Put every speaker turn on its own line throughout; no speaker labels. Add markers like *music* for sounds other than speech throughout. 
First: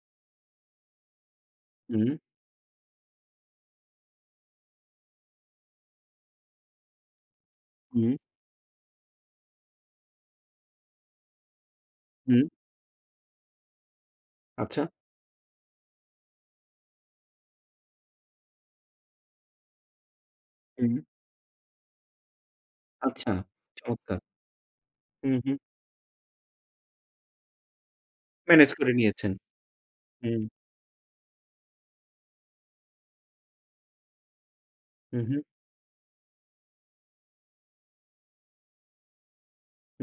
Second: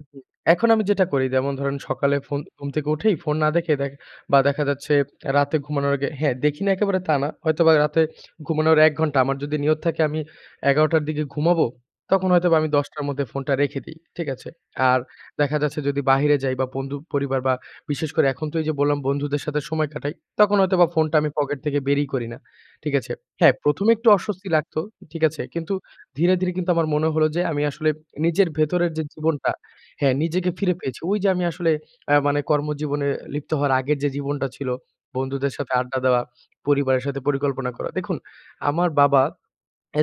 উ হু, এখন আমি যেটা করি যেমন ধরেন
হুম।
সকালে ফোন ঘুম থেকে উঠেই ফোন না দেখ বা দেখা যাচ্ছে রাতে ঘুমানোর আগে হ্যাঁ দেখি না একেবারে তা না। হয়তোবা রাতে
হুম।
ঘুমানোর ১ ঘন্টা। আমার যদি নিয়ত থাকে আমি ১১ঃ০০ র দিকে ঘুমাবো তখন
হুম।
হয়তোবা আমি ১০ঃ০০ র মধ্যে ফোনটা রেখে দেই। ঠিক আছে?
আচ্ছা।
আর দেখা যাচ্ছে যদি বাহিরে যাই বা বন্ধু, পরিবার বা বিশেষ করে এখন তো এইযে বললাম, বন্ধুদের সাথে কাটাই। তখন হয়তোবা
হুম।
ফোনটা আমি পকেট থেকে বেরই করি না। ঠিক আছে?
আচ্ছা
হ্যাঁ, ১ম এ একটু
চমৎকার!
অস্বস্তি লাগতো। ঠিক
হু,
আছে?
হু।
কিন্তু ধীরে, ধীরে কিন্তু আমার মনে হলো যে আমি আসলে নিজের
মেনেজ
ভেতরের
করে
যে
নিয়েছেন।
জীবনটা হ্যাঁ
হুম।
নিজেকে ফিরে পেয়েছি। ওইযে আমি আসলে আ মানে কর্মজীবনে লিপ্ত হওয়ার আগের যে জীবনটা ছিল
হুম, হু।
বন্ধুদের সাথে আড্ডা দেওয়া, পরিবারের সাথে পরিকল্পনা করা। দেখুন, আমার বাবা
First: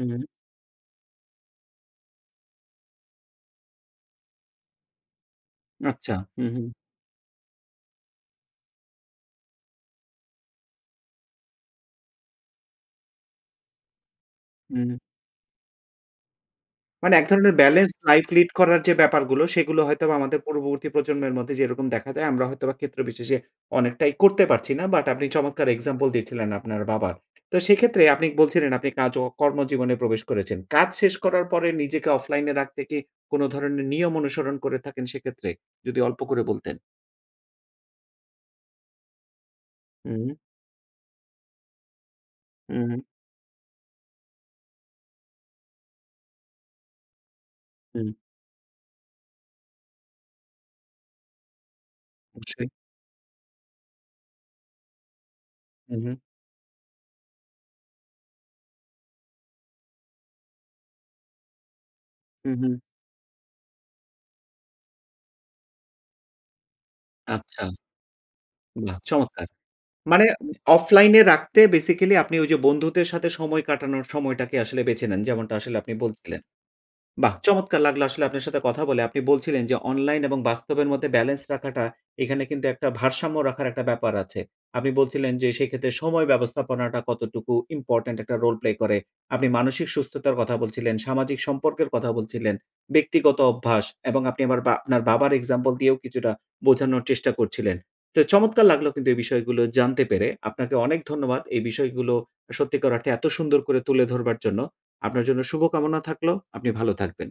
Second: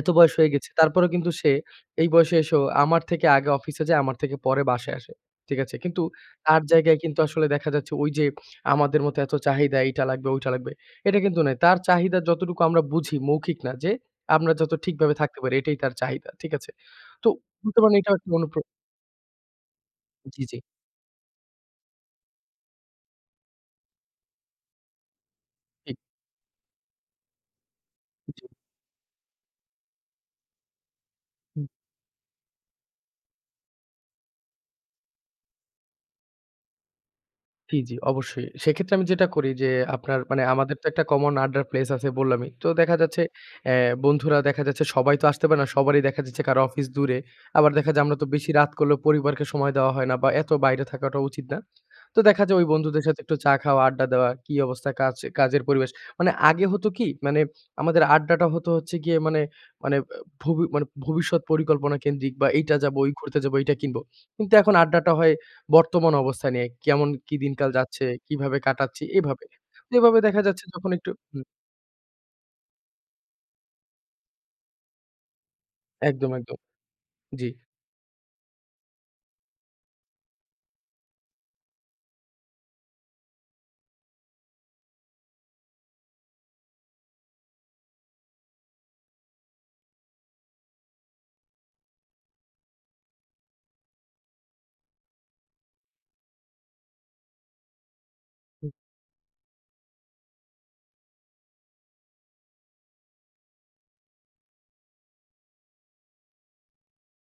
এত বয়স হয়ে গেছে। তারপরেও কিন্তু সে এই বয়সে এসো আমার থেকে আগে অফিসে যায়, আমার থেকে পরে বাসায় আসে। ঠিক আছে? কিন্তু
আচ্ছা, হু,
তার
হু।
জায়গায় কিন্তু আসলে দেখা যাচ্ছে ওইযে আমাদের মতো এত চাহিদা এইটা লাগবে ঐটা লাগবে। এটা কিন্তু নয়। তার চাহিদা যতটুকু আমরা বুঝি মৌখিক না যে আমরা যত
হুম।
ঠিকভাবে থাকতে পারি এটাই তার চাহিদা। ঠিক আছে?
মানে এক
তো
ধরনের
বলতে
বেলেন্স
পারেন
লাইফ লিড
*unintelligible*
করার যে ব্যাপারগুলো সেগুলো হয়তোবা আমাদের
জি, জি।
পূর্ববর্তী প্রজন্মের মধ্যে যেরকম দেখা যায় আমরা হয়তোবা ক্ষেত্রবিশেষে অনেকটাই করতে পারছি না। বাট আপনি চমৎকার
ই
এক্সাম্পল দিয়েছিলেন আপনার বাবার। তো সেক্ষেত্রে আপনি
জি।
বলছিলেন আপনি কাজ অ কর্মজীবনে প্রবেশ করেছেন। কাজ শেষ করার
হুম।
পরে নিজেকে অফলাইন এ রাখতে কি কোনো ধরনের নিয়ম অনুসরণ করে থাকেন সেক্ষেত্রে, যদি অল্প করে বলতেন?
জি, জি অবশ্যই। সেক্ষেত্রে আমি যেটা করি যে আপনার
হুম।
মানে আমাদের তো একটা কমন আড্ডার প্লেস আছে বললামই। তো দেখা
হু।
যাচ্ছে এ বন্ধুরা দেখা যাচ্ছে সবাই তো আসতে পারে না। সবারই দেখা যাচ্ছে কারো অফিস দূরে। আবার দেখা যায়
হুম।
আমরা তো বেশি রাত করলে পরিবারকে সময় দেওয়া হয় না বা এত বাইরে থাকাটা উচিত না। তো দেখা যায় ওই
অবশ্যই।
বন্ধুদের সাথে একটু চা খাওয়া, আড্ডা দেওয়া। কি অবস্থা কাজ কাজের পরিবেশ।
হু, হু।
মানে আগে হতো কি? মানে আমাদের আড্ডাটা হতো হচ্ছে গিয়ে মানে, মানে ব ভবি মানে ভবিষ্যৎ পরিকল্পনা কেন্দ্রিক বা
হুম, হু।
এইটা যাব ঐ ঘুরতে যাবো এইটা কিনব। কিন্তু এখন আড্ডাটা হয় বর্তমান অবস্থা নিয়ে কেমন কি
আচ্ছা।
দিনকাল যাচ্ছে, কিভাবে
বাহ!
কাটাচ্ছি এভাবে।
চমৎকার!
এভাবে
মানে
দেখা
এ
যাচ্ছে যখন একটু
অফলাইন এ
হু।
রাখতে বেসিক্যালি আপনি ওইযে বন্ধুদের সাথে সময় কাটানোর সময়টাকে আসলে বেছে নেন যেমনটা আসলে আপনি
একদম,
বলছিলেন।
একদম
বাহ!
জ্বি।
চমৎকার লাগলো আসলে আপনার সাথে কথা বলে। আপনি বলছিলেন যে অনলাইন এবং বাস্তবের মধ্যে বেলেন্স রাখাটা এখানে কিন্তু একটা ভারসাম্য রাখার একটা ব্যাপার আছে। আপনি বলছিলেন যে সেক্ষেত্রে সময় ব্যবস্থাপনাটা কতটুকু ইম্পোর্টেন্ট একটা রোল প্লে করে। আপনি মানসিক সুস্থতার কথা বলছিলেন, সামাজিক সম্পর্কের কথা বলছিলেন। ব্যক্তিগত অভ্যাস এবং আপনি বা আপনার বাবার এক্সাম্পল দিয়েও কিছুটা বোঝানোর চেষ্টা করছিলেন। তো চমৎকার
হু।
লাগলো কিন্তু এই বিষয়গুলো জানতে পেরে আপনাকে অনেক ধন্যবাদ। এই বিষয়গুলো সত্যিকার অর্থে এত সুন্দর করে তুলে ধরবার জন্য। আপনার জন্য শুভকামনা থাকলো। আপনি ভালো থাকবেন।